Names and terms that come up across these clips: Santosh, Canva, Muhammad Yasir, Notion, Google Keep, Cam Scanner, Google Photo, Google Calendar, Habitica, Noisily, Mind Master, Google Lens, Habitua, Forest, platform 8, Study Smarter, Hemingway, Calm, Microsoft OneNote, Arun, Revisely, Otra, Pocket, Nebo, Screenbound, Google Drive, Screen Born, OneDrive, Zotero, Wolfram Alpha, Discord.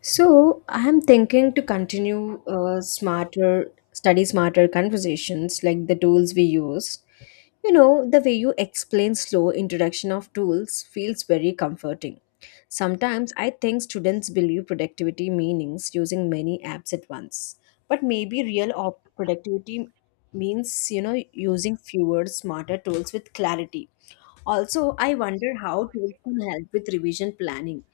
So I'm thinking to continue study smarter conversations like the tools we use. You know, the way you explain slow introduction of tools feels very comforting. Sometimes I think students believe productivity meanings using many apps at once. But maybe productivity means, you know, using fewer smarter tools with clarity. Also, I wonder how tools can help with revision planning.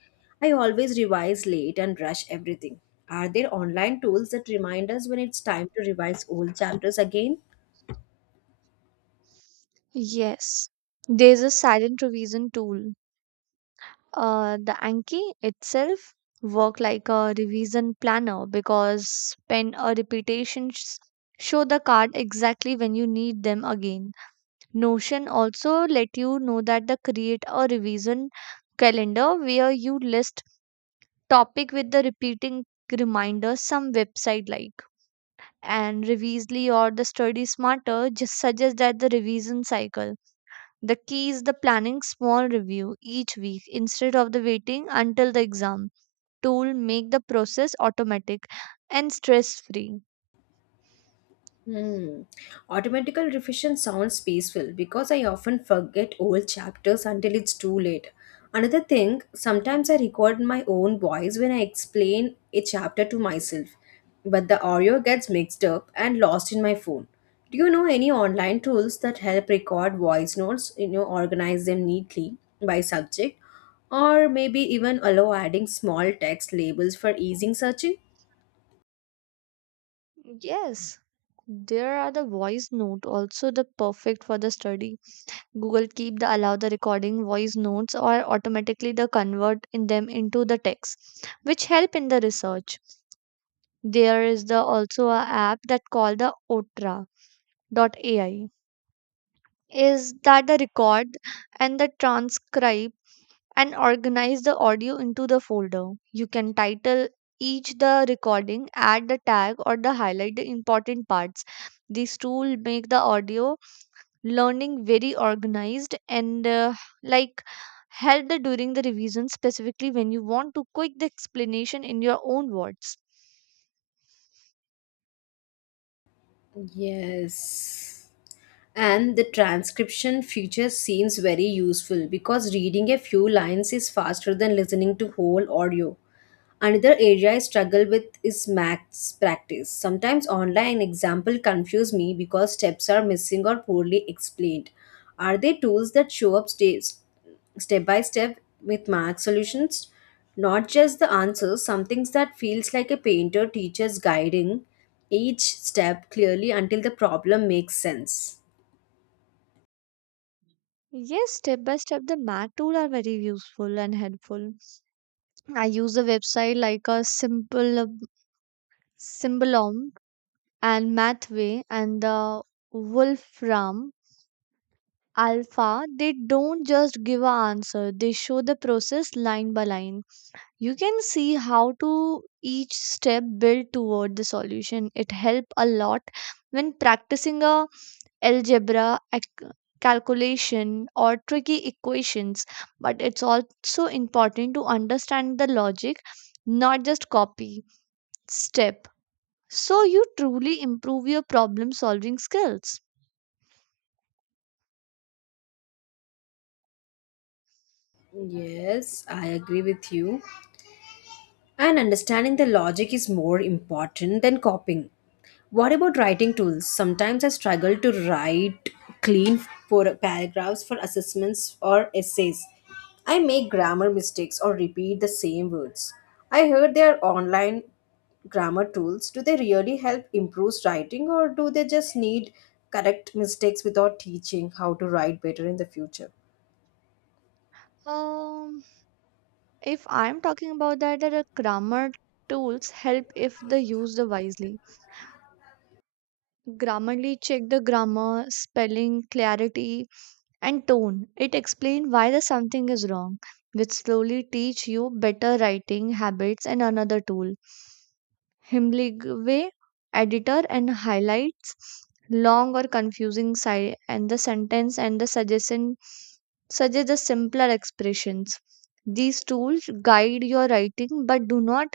I always revise late and rush everything. Are there online tools that remind us when it's time to revise old chapters again? Yes, there's a silent revision tool. The Anki itself work like a revision planner because pen or repetitions show the card exactly when you need them again. Notion also let you know that the create a revision calendar where you list topic with the repeating reminder some website like and Revisely or the Study Smarter just suggest that the revision cycle. The key is the planning small review each week instead of the waiting until the exam tool make the process automatic and stress free. Hmm. Automatical revision sounds peaceful because I often forget old chapters until it's too late. Another thing, sometimes I record my own voice when I explain a chapter to myself, but the audio gets mixed up and lost in my phone. Do you know any online tools that help record voice notes, you know, organize them neatly by subject, or maybe even allow adding small text labels for easing searching? Yes. There are the voice note also the perfect for the study. Google Keep the allow the recording voice notes or automatically the convert in them into the text, which help in the research. There is the also a app that called the Otra dot AI. Is that the record and the transcribe and organize the audio into the folder. You can title each the recording, add the tag or the highlight the important parts. This tool make the audio learning very organized and like help the during the revision specifically when you want to quick the explanation in your own words. Yes. And the transcription feature seems very useful because reading a few lines is faster than listening to whole audio. Another area I struggle with is maths practice. Sometimes online example confuse me because steps are missing or poorly explained. Are they tools that show up steps, step by step with math solutions? Not just the answers, some things that feels like a painter teacher's guiding each step clearly until the problem makes sense. Yes, step by step, the math tool are very useful and helpful. I use a website like a simple symbolom and Mathway and the Wolfram Alpha. They don't just give a answer, they show the process line by line. You can see how to each step build toward the solution. It help a lot when practicing a algebra ac- calculation or tricky equations, but it's also important to understand the logic, not just copy step, so you truly improve your problem solving skills. Yes, I agree with you. And understanding the logic is more important than copying. What about writing tools? Sometimes I struggle to write clean paragraphs for assessments or essays. I make grammar mistakes or repeat the same words. I heard there are online grammar tools. Do they really help improve writing or do they just need correct mistakes without teaching how to write better in the future? Um, if I'm talking about that grammar tools help if they used wisely. Grammarly check the grammar, spelling, clarity, and tone. It explain why the something is wrong, which slowly teach you better writing habits, and another tool. Hemingway editor and highlights long or confusing side and the sentence and the suggest the simpler expressions. These tools guide your writing but do not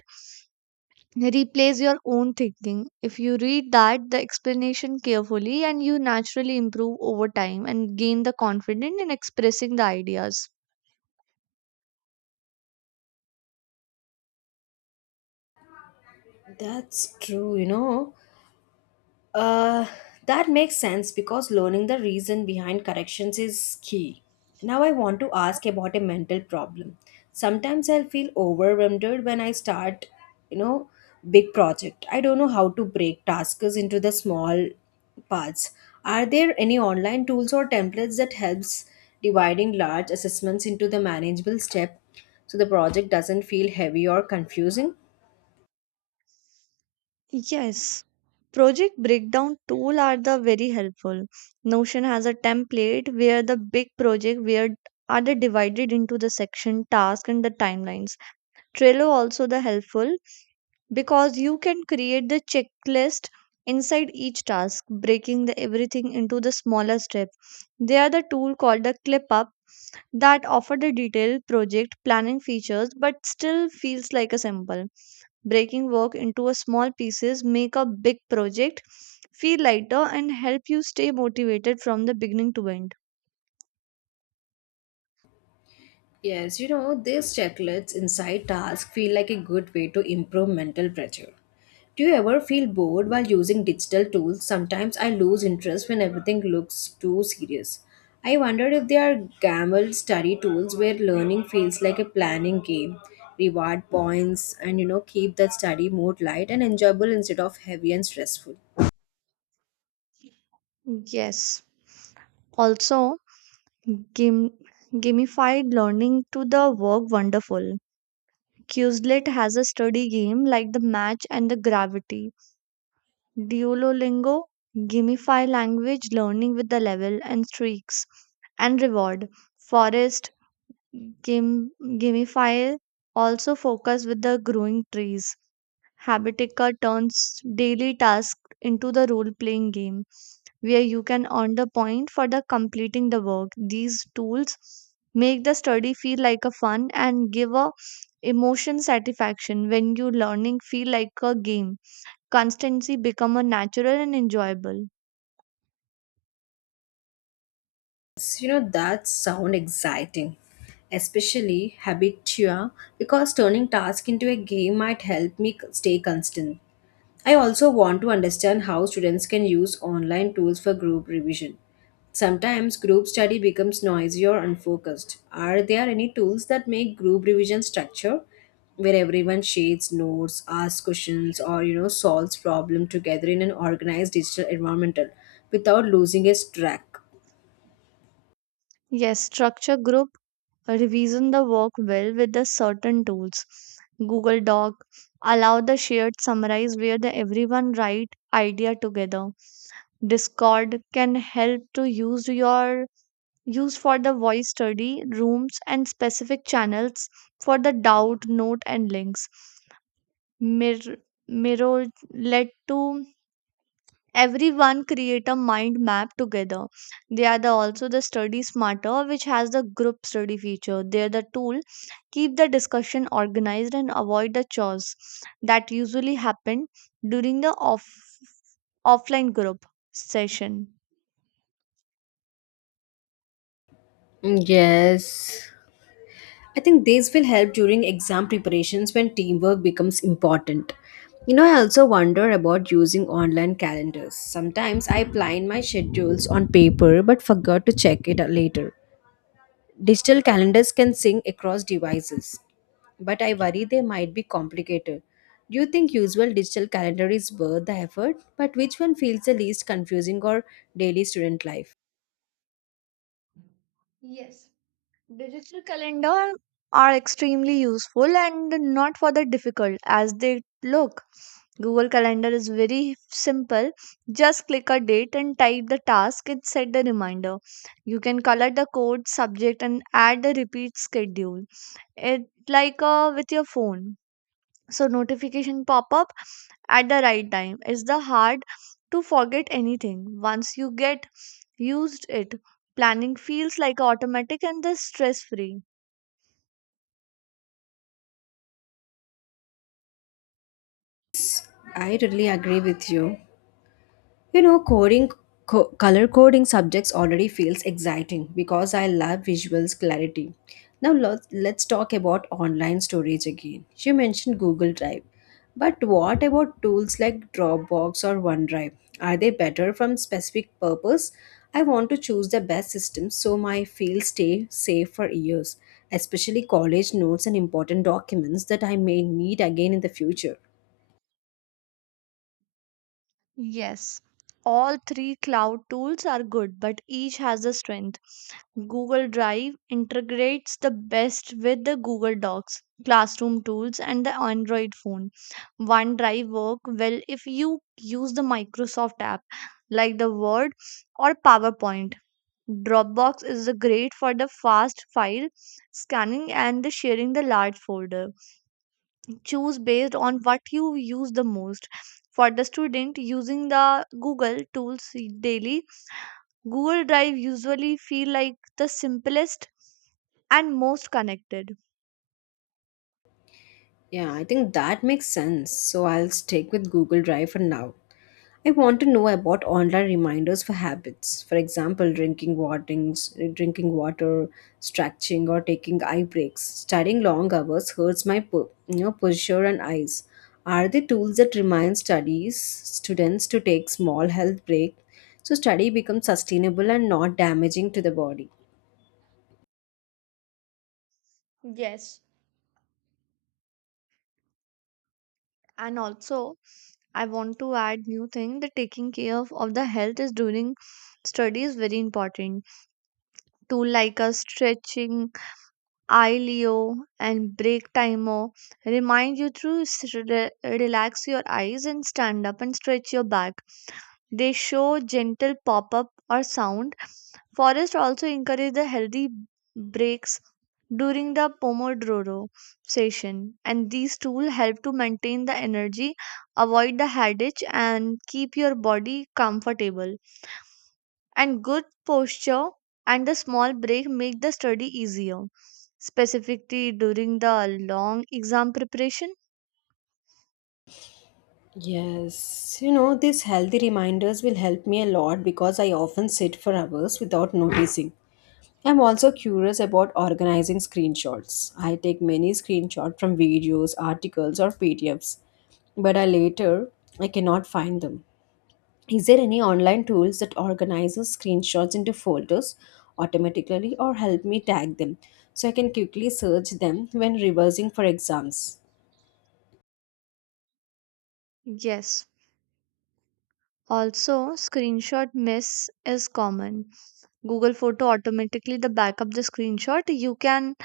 replace your own thinking. If you read that the explanation carefully and you naturally improve over time and gain the confidence in expressing the ideas. That's true, you know. Uh, that makes sense because learning the reason behind corrections is key. Now, I want to ask about a mental problem. Sometimes I'll feel overwhelmed when I start, you know, big project. I don't know how to break tasks into the small parts. Are there any online tools or templates that helps dividing large assessments into the manageable step so the project doesn't feel heavy or confusing? Yes, project breakdown tool are the very helpful. Notion has a template where the big project where are the divided into the section task and the timelines. Trello also the helpful because you can create the checklist inside each task, breaking the everything into the smaller step. They are the tool called the ClipUp that offer the detailed project planning features but still feels like a simple breaking work into a small pieces make a big project feel lighter and help you stay motivated from the beginning to end. Yes, you know, these checklists inside tasks feel like a good way to improve mental pressure. Do you ever feel bored while using digital tools? Sometimes I lose interest when everything looks too serious. I wonder if there are gambled study tools where learning feels like a planning game, reward points, and you know, keep that study mode light and enjoyable instead of heavy and stressful. Yes, also gam gamified learning to the work wonderful. Quizlet has a study game like the match and the gravity. Duolingo gamify language learning with the level and streaks and reward. Forest game gamify also focus with the growing trees. Habitica turns daily tasks into the role playing game where you can earn the point for the completing the work. These tools make the study feel like a fun and give a emotion satisfaction when you learning feel like a game. Constancy become a natural and enjoyable. You know, that sound exciting, especially Habitua, because turning task into a game might help me stay constant. I also want to understand how students can use online tools for group revision. Sometimes group study becomes noisy or unfocused. Are there any tools that make group revision structure where everyone shares notes, asks questions, or you know solves problem together in an organized digital environment without losing its track? Yes, structure group revision the work well with the certain tools. Google Doc allow the shared summarize where the everyone write idea together. Discord can help to use your use for the voice study rooms and specific channels for the doubt note and links. Mir- Miro let to everyone create a mind map together. They are the also the study smarter which has the group study feature. They're the tool keep the discussion organized and avoid the chores that usually happen during the offline group session. Mm, yes. I think these will help during exam preparations when teamwork becomes important. You know, I also wonder about using online calendars. Sometimes I plan my schedules on paper but forgot to check it later. Digital calendars can sync across devices, but I worry they might be complicated. Do you think usual digital calendar is worth the effort? But which one feels the least confusing or daily student life? Yes. Digital calendar are extremely useful and not for the difficult as they look. Google Calendar is very simple. Just click a date and type the task and set the reminder. You can color the code, subject, and add the repeat schedule. It like with your phone. So notification pop up at the right time. It's the hard to forget anything once you get used it. Planning feels like automatic and the stress free. I totally agree with you. You know, color coding subjects already feels exciting because I love visuals clarity. Now let's talk about online storage again. You mentioned Google Drive, but what about tools like Dropbox or OneDrive? Are they better from specific purpose? I want to choose the best system so my files stay safe for years, especially college notes and important documents that I may need again in the future. Yes, all three cloud tools are good, but each has a strength. Google Drive integrates the best with the Google Docs, classroom tools, and the Android phone. OneDrive work well if you use the Microsoft app like the Word or PowerPoint. Dropbox is the great for the fast file scanning and the sharing the large folder. Choose based on what you use the most. For the student using the Google tools daily, Google Drive usually feel like the simplest and most connected. Yeah, I think that makes sense. So I'll stick with Google Drive for now. I want to know about online reminders for habits. For example, drinking water, stretching or taking eye breaks. Studying long hours hurts my you know, posture and eyes. Are there tools that remind studies students to take small health break so study becomes sustainable and not damaging to the body? Yes. And also I want to add new thing that taking care of the health is during study is very important. Tool like a stretching ileo and break timer remind you to relax your eyes and stand up and stretch your back. They show gentle pop up or sound. Forests also encourage the healthy breaks during the Pomodoro session, and these tools help to maintain the energy, avoid the headache, and keep your body comfortable. And good posture and the small break make the study easier, specifically during the long exam preparation. Yes, you know, these healthy reminders will help me a lot because I often sit for hours without noticing. I'm also curious about organizing screenshots. I take many screenshots from videos, articles, or PDFs, but I later I cannot find them. Is there any online tools that organizes screenshots into folders automatically or help me tag them so I can quickly search them when reversing for exams? Yes. Also, screenshot miss is common. Google Photo automatically the backup the screenshot. You can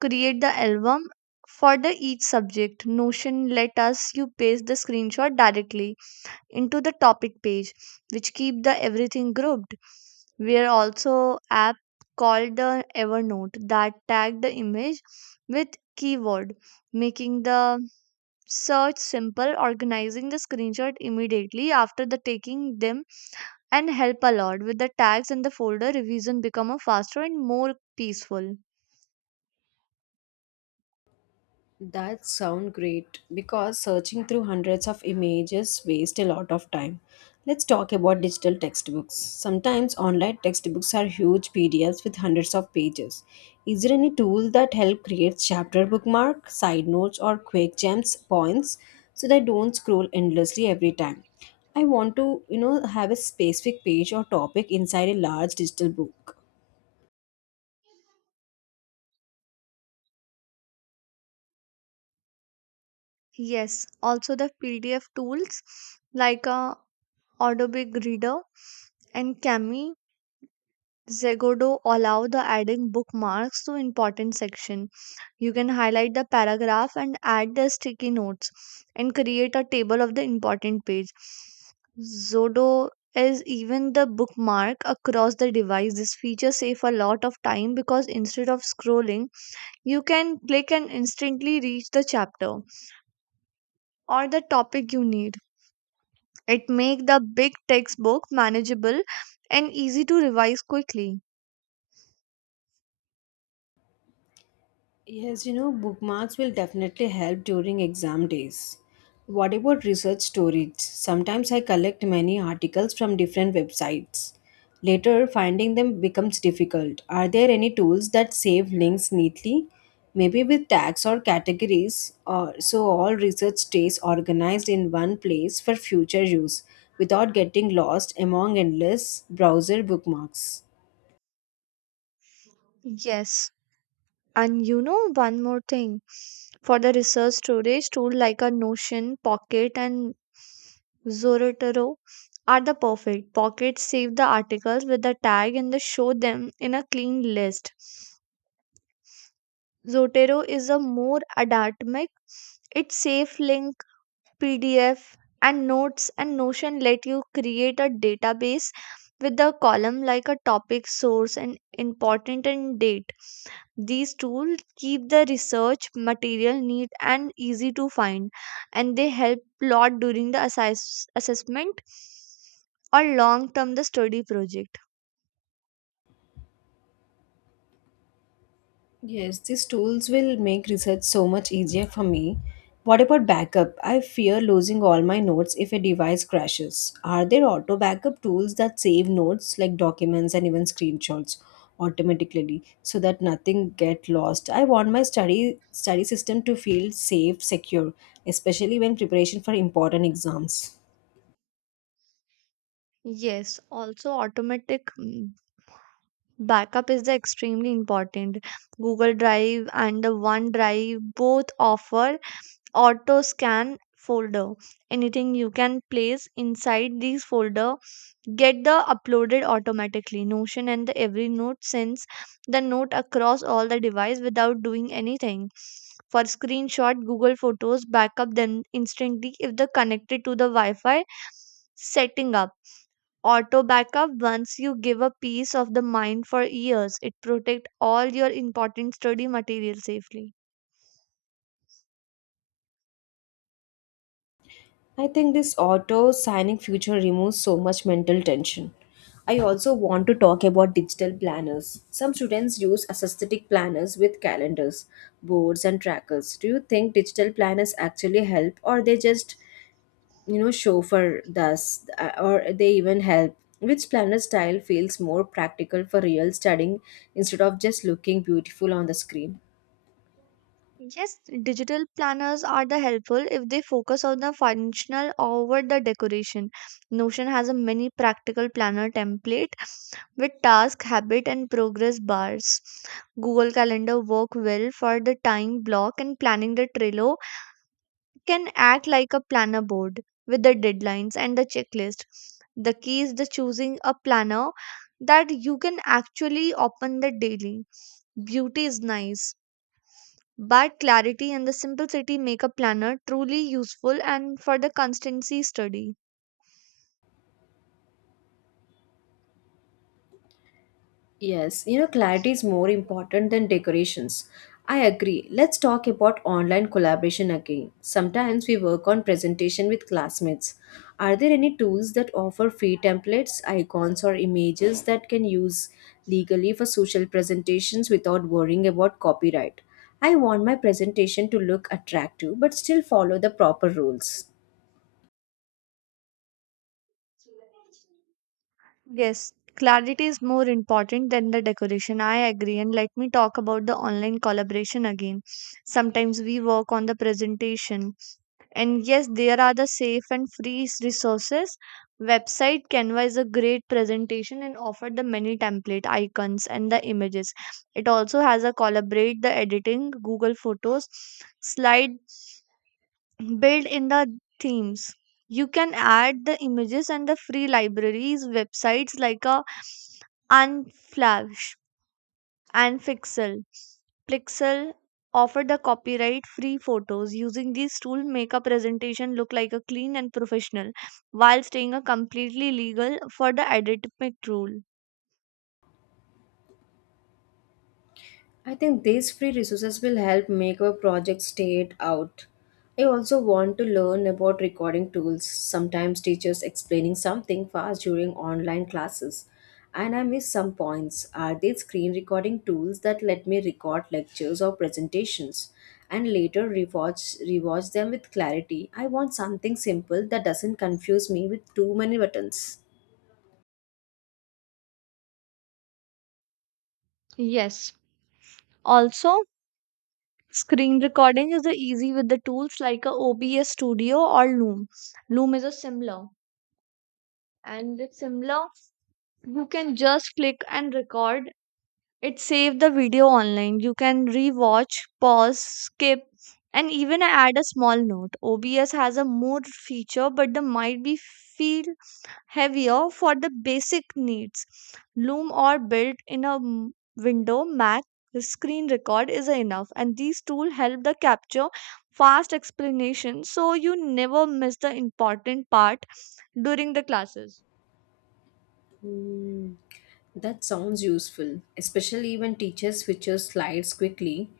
create the album for the each subject. Notion let us you paste the screenshot directly into the topic page, which keep the everything grouped. We are also app called the Evernote that tag the image with keyword, making the search simple, organizing the screenshot immediately after the taking them and help a lot with the tags and the folder revision become a faster and more peaceful. That sound great because searching through hundreds of images waste a lot of time. Let's talk about digital textbooks. Sometimes online textbooks are huge PDFs with hundreds of pages. Is there any tool that help create chapter bookmark, side notes or quick gems points so that I don't scroll endlessly every time? I want to, you know, have a specific page or topic inside a large digital book. Yes, also the PDF tools like Adobe Reader and cami zegodo allow the adding bookmarks to important section. You can highlight the paragraph and add the sticky notes and create a table of the important page. Zodo is even the bookmark across the device. This feature save a lot of time because instead of scrolling you can click and instantly reach the chapter or the topic you need. It make the big textbook manageable and easy to revise quickly. Yes, you know, bookmarks will definitely help during exam days. What about research storage? Sometimes I collect many articles from different websites. Later, finding them becomes difficult. Are there any tools that save links neatly? Maybe with tags or categories, or so all research stays organized in one place for future use without getting lost among endless browser bookmarks. Yes, and you know one more thing, for the research storage tool like a Notion, Pocket and Zotero are the perfect. Pocket save the articles with the tag and they show them in a clean list. Zotero is a more atomic. It saves links, PDF, and Notes, and Notion let you create a database with a column like a topic, source, and important and date. These tools keep the research material neat and easy to find, and they help a lot during the assessment or long term the study project. Yes, these tools will make research so much easier for me. What about backup? I fear losing all my notes if a device crashes. Are there auto backup tools that save notes like documents and even screenshots automatically so that nothing get lost? I want my study system to feel safe, secure, especially when preparation for important exams. Yes, also automatic backup is the extremely important. Google Drive and the OneDrive both offer auto scan folder. Anything you can place inside these folder get the uploaded automatically. Notion and the every note sends the note across all the device without doing anything. For screenshot, Google Photos backup them instantly if the connected to the wi-fi. Setting up auto backup once you give a peace of the mind for years. It protect all your important study material safely. I think this auto signing future removes so much mental tension. I also want to talk about digital planners. Some students use assisted planners with calendars, boards and trackers. Do you think digital planners actually help or they just, you know, show for us or they even help? Which planner style feels more practical for real studying instead of just looking beautiful on the screen? Yes, digital planners are the helpful if they focus on the functional over the decoration. Notion has a mini practical planner template with task, habit, and progress bars. Google Calendar work well for the time block and planning. The Trello can act like a planner board with the deadlines and the checklist. The key is the choosing a planner that you can actually open the daily. Beauty is nice, but clarity and the simplicity make a planner truly useful and for the constancy study. Yes, you know, clarity is more important than decorations. I agree. Let's talk about online collaboration again. Sometimes we work on presentation with classmates. Are there any tools that offer free templates, icons, or images that can use legally for social presentations without worrying about copyright? I want my presentation to look attractive but still follow the proper rules. Yes, clarity is more important than the decoration. I agree. And let me talk about the online collaboration again. Sometimes we work on the presentation. And yes, there are the safe and free resources. Website Canva is a great presentation and offer the many template icons and the images. It also has a collaborate the editing, Google Photos, slide build in the themes. You can add the images and the free libraries websites like a unflash and pixel offer the copyright free photos. Using these tools make a presentation look like a clean and professional while staying a completely legal for the academic rule. I think these free resources will help make our project stand out. I also want to learn about recording tools. Sometimes teachers explaining something fast during online classes and I miss some points. Are there screen recording tools that let me record lectures or presentations and later rewatch them with clarity? I want something simple that doesn't confuse me with too many buttons. Yes, also screen recording is the easy with the tools like a OBS studio or loom. Loom is a similar, and with Simla, you can just click and record. It saved the video online. You can rewatch, pause, skip, and even add a small note. OBS has a more feature, but the might be feel heavier for the basic needs. Loom or built in a window Mac screen record is enough, and these tools help the capture fast explanation so you never miss the important part during the classes. Hmm, that sounds useful, especially when teacher switches slides quickly.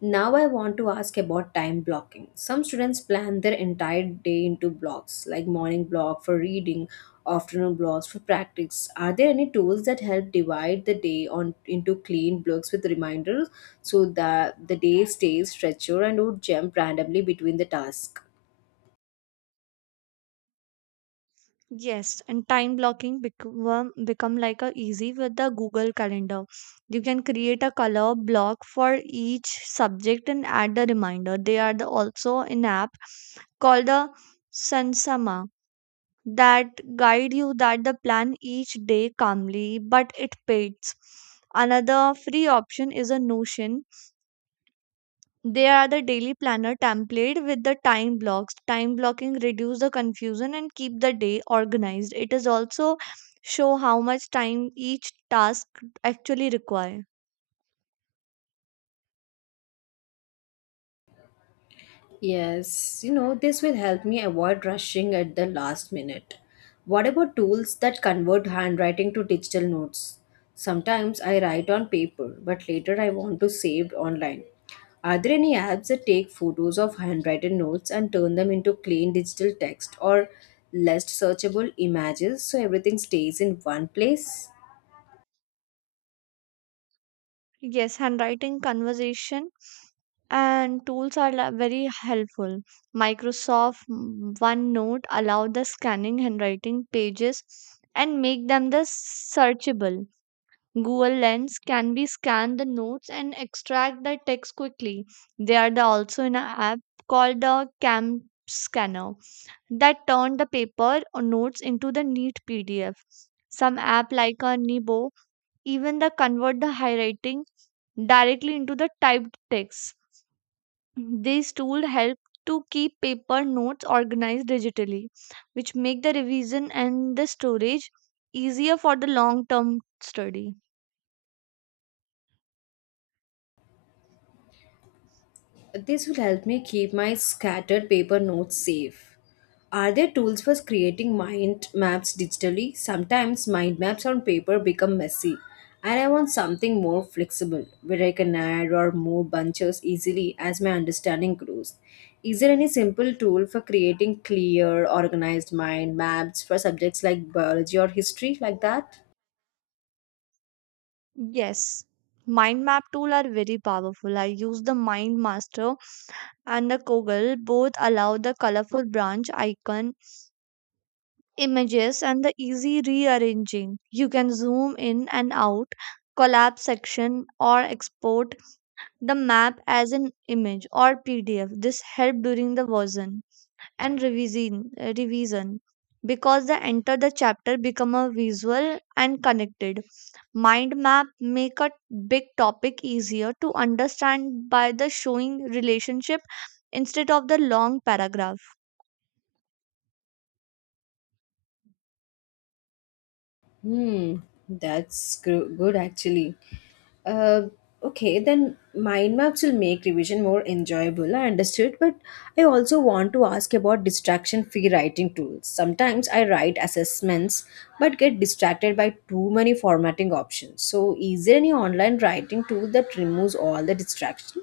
Now I want to ask about time blocking. Some students plan their entire day into blocks, like morning block for reading, afternoon blocks for practice. Are there any tools that help divide the day on into clean blocks with reminders so that the day stays structured and don't jump randomly between the tasks? Yes, and time blocking become like a easy with the Google Calendar. You can create a color block for each subject and add the reminder. They are the also an app called the Sansama that guide you that the plan each day calmly, but it pays. Another free option is a Notion. They are the daily planner template with the time blocks. Time blocking reduce the confusion and keep the day organized. It is also show how much time each task actually require. Yes, you know, this will help me avoid rushing at the last minute. What about tools that convert handwriting to digital notes? Sometimes I write on paper, but later I want to save online. Are there any apps that take photos of handwritten notes and turn them into clean digital text or less searchable images so everything stays in one place? Yes, handwriting conversation and tools are very helpful. Microsoft OneNote allow the scanning handwriting pages and make them the searchable. Google Lens can be scan the notes and extract the text quickly. They are the also in an app called the Cam Scanner that turn the paper or notes into the neat PDF. Some app like a Nebo even the convert the handwriting directly into the typed text. These tools help to keep paper notes organized digitally, which make the revision and the storage easier for the long term study. This will help me keep my scattered paper notes safe. Are there tools for creating mind maps digitally? Sometimes mind maps on paper become messy, and I want something more flexible where I can add or move bunches easily as my understanding grows. Is there any simple tool for creating clear, organized mind maps for subjects like biology or history like that? Yes, mind map tool are very powerful. I use the Mind Master and the Koggle. Both allow the colorful branch icon, images and the easy rearranging. You can zoom in and out, collapse section, or export the map as an image or PDF. This help during the version and revision because the enter the chapter become a visual and connected. Mind map make a big topic easier to understand by the showing relationship instead of the long paragraph. Hmm, that's good actually. Uh, okay, then mind maps will make revision more enjoyable. I understood, but I also want to ask about distraction free writing tools. Sometimes I write assessments but get distracted by too many formatting options. So, is there any online writing tool that removes all the distraction?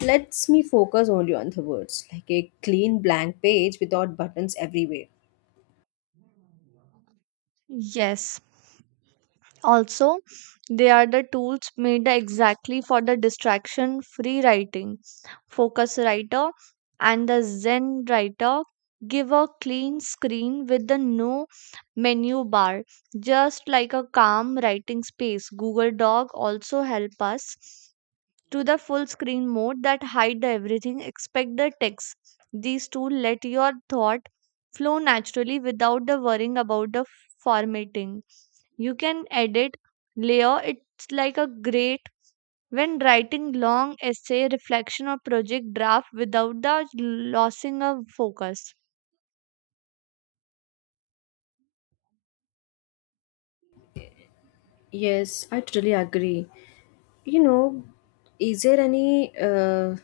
Lets me focus only on the words, like a clean blank page without buttons everywhere. Yes. Also, they are the tools made exactly for the distraction free writing. Focus writer and the Zen writer give a clean screen with the no menu bar, just like a calm writing space. Google doc also help us to the full screen mode that hide the everything expect the text. These tools let your thought flow naturally without the worrying about the formatting. You can edit layer. It's like a great when writing long essay, reflection or project draft without the losing of focus. Yes, I totally agree. You know, is there any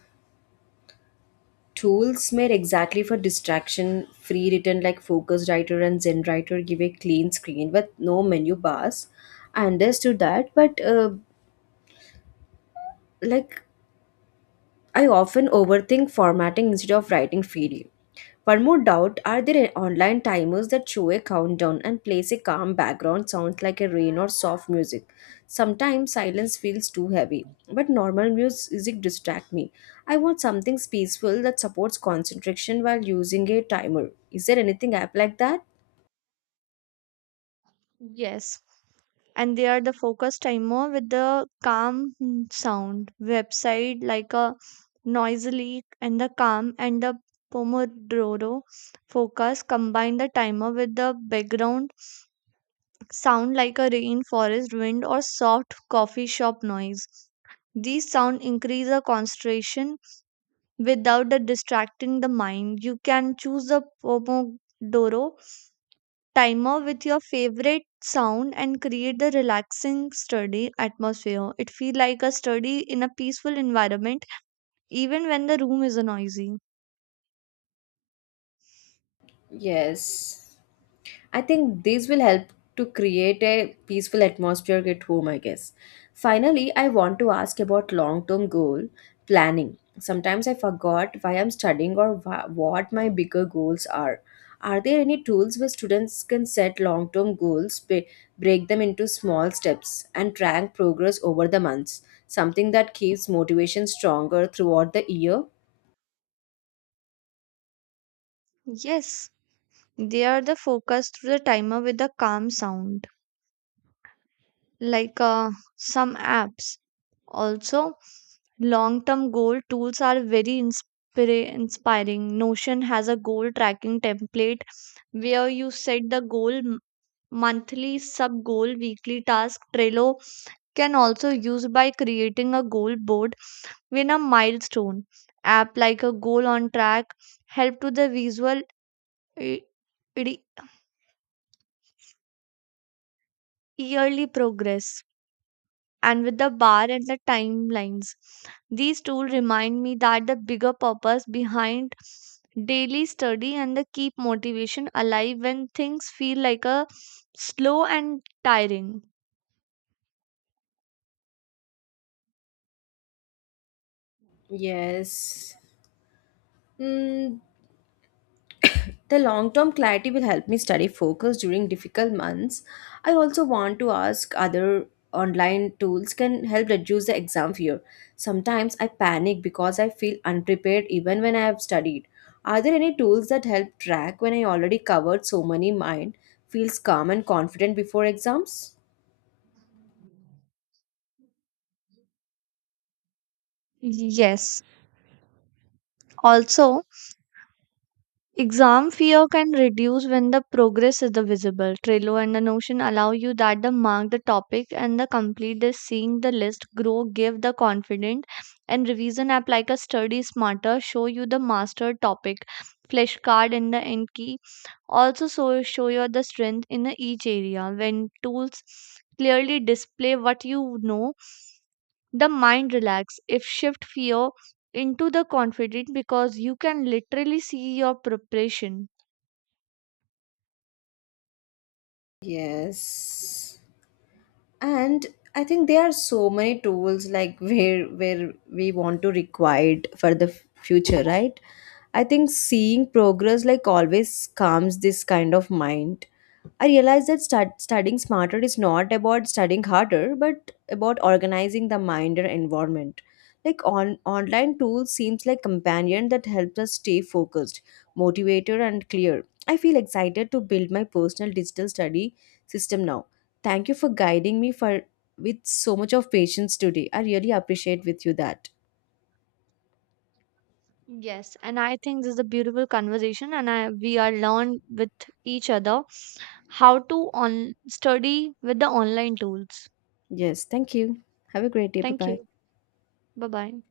tools made exactly for distraction free written like Focus Writer and Zen Writer give a clean screen with no menu bars? I understood that, but like I often overthink formatting instead of writing freely. One more doubt are there online timers that show a countdown and place a calm background sounds like a rain or soft music? Sometimes silence feels too heavy, but normal music distract me. I want something peaceful that supports concentration while using a timer. Is there anything app like that? Yes, and they are the focus timer with the calm sound. Website like a noisily and the calm and the pomodoro focus combine the timer with the background sound like a rainforest wind or soft coffee shop noise. These sound increase the concentration without the distracting the mind. You can choose the pomodoro timer with your favorite sound and create the relaxing study atmosphere. It feel like a study in a peaceful environment even when the room is noisy. Yes. I think these will help to create a peaceful atmosphere at home, I guess. Finally, I want to ask about long term goal planning. Sometimes I forgot why I'm studying or what my bigger goals are. Are there any tools where students can set long term goals, break them into small steps, and track progress over the months? Something that keeps motivation stronger throughout the year? Yes, they are the focus through the timer with a calm sound like some apps. Also, long-term goal tools are very inspiring. Notion has a goal tracking template where you set the goal monthly sub goal, weekly task. Trello can also use by creating a goal board with a milestone. App like a goal on track help to the visual, e- re- yearly progress, and with the bar and the timelines. These tools remind me that the bigger purpose behind daily study and the keep motivation alive when things feel like a slow and tiring. Yes. Hmm. The long term clarity will help me study focus during difficult months. I also want to ask other online tools can help reduce the exam fear. Sometimes I panic because I feel unprepared even when I have studied. Are there any tools that help track when I already covered so many mind feels calm and confident before exams? Yes, also exam fear can reduce when the progress is the visible. Trello and the Notion allow you that the mark the topic and the complete the seeing the list grow, give the confident. And revision app like a study smarter, show you the master topic, flashcard in the end key. Also so show you the strength in the each area. When tools clearly display what you know, the mind relax if shift fear into the confident because you can literally see your preparation. Yes. And I think there are so many tools like where we want to required for the future, right? I think seeing progress like always calms this kind of mind. I realize that studying smarter is not about studying harder but about organizing the mind and environment like on online tools seems like companion that helps us stay focused, motivated and clear. I feel excited to build my personal digital study system now. Thank you for guiding me for with so much of patience today. I really appreciate with you that. Yes, and I think this is a beautiful conversation, and I we are learn with each other how to on study with the online tools. Yes, thank you. Have a great day. Bye Thank bye. you. Bye bye.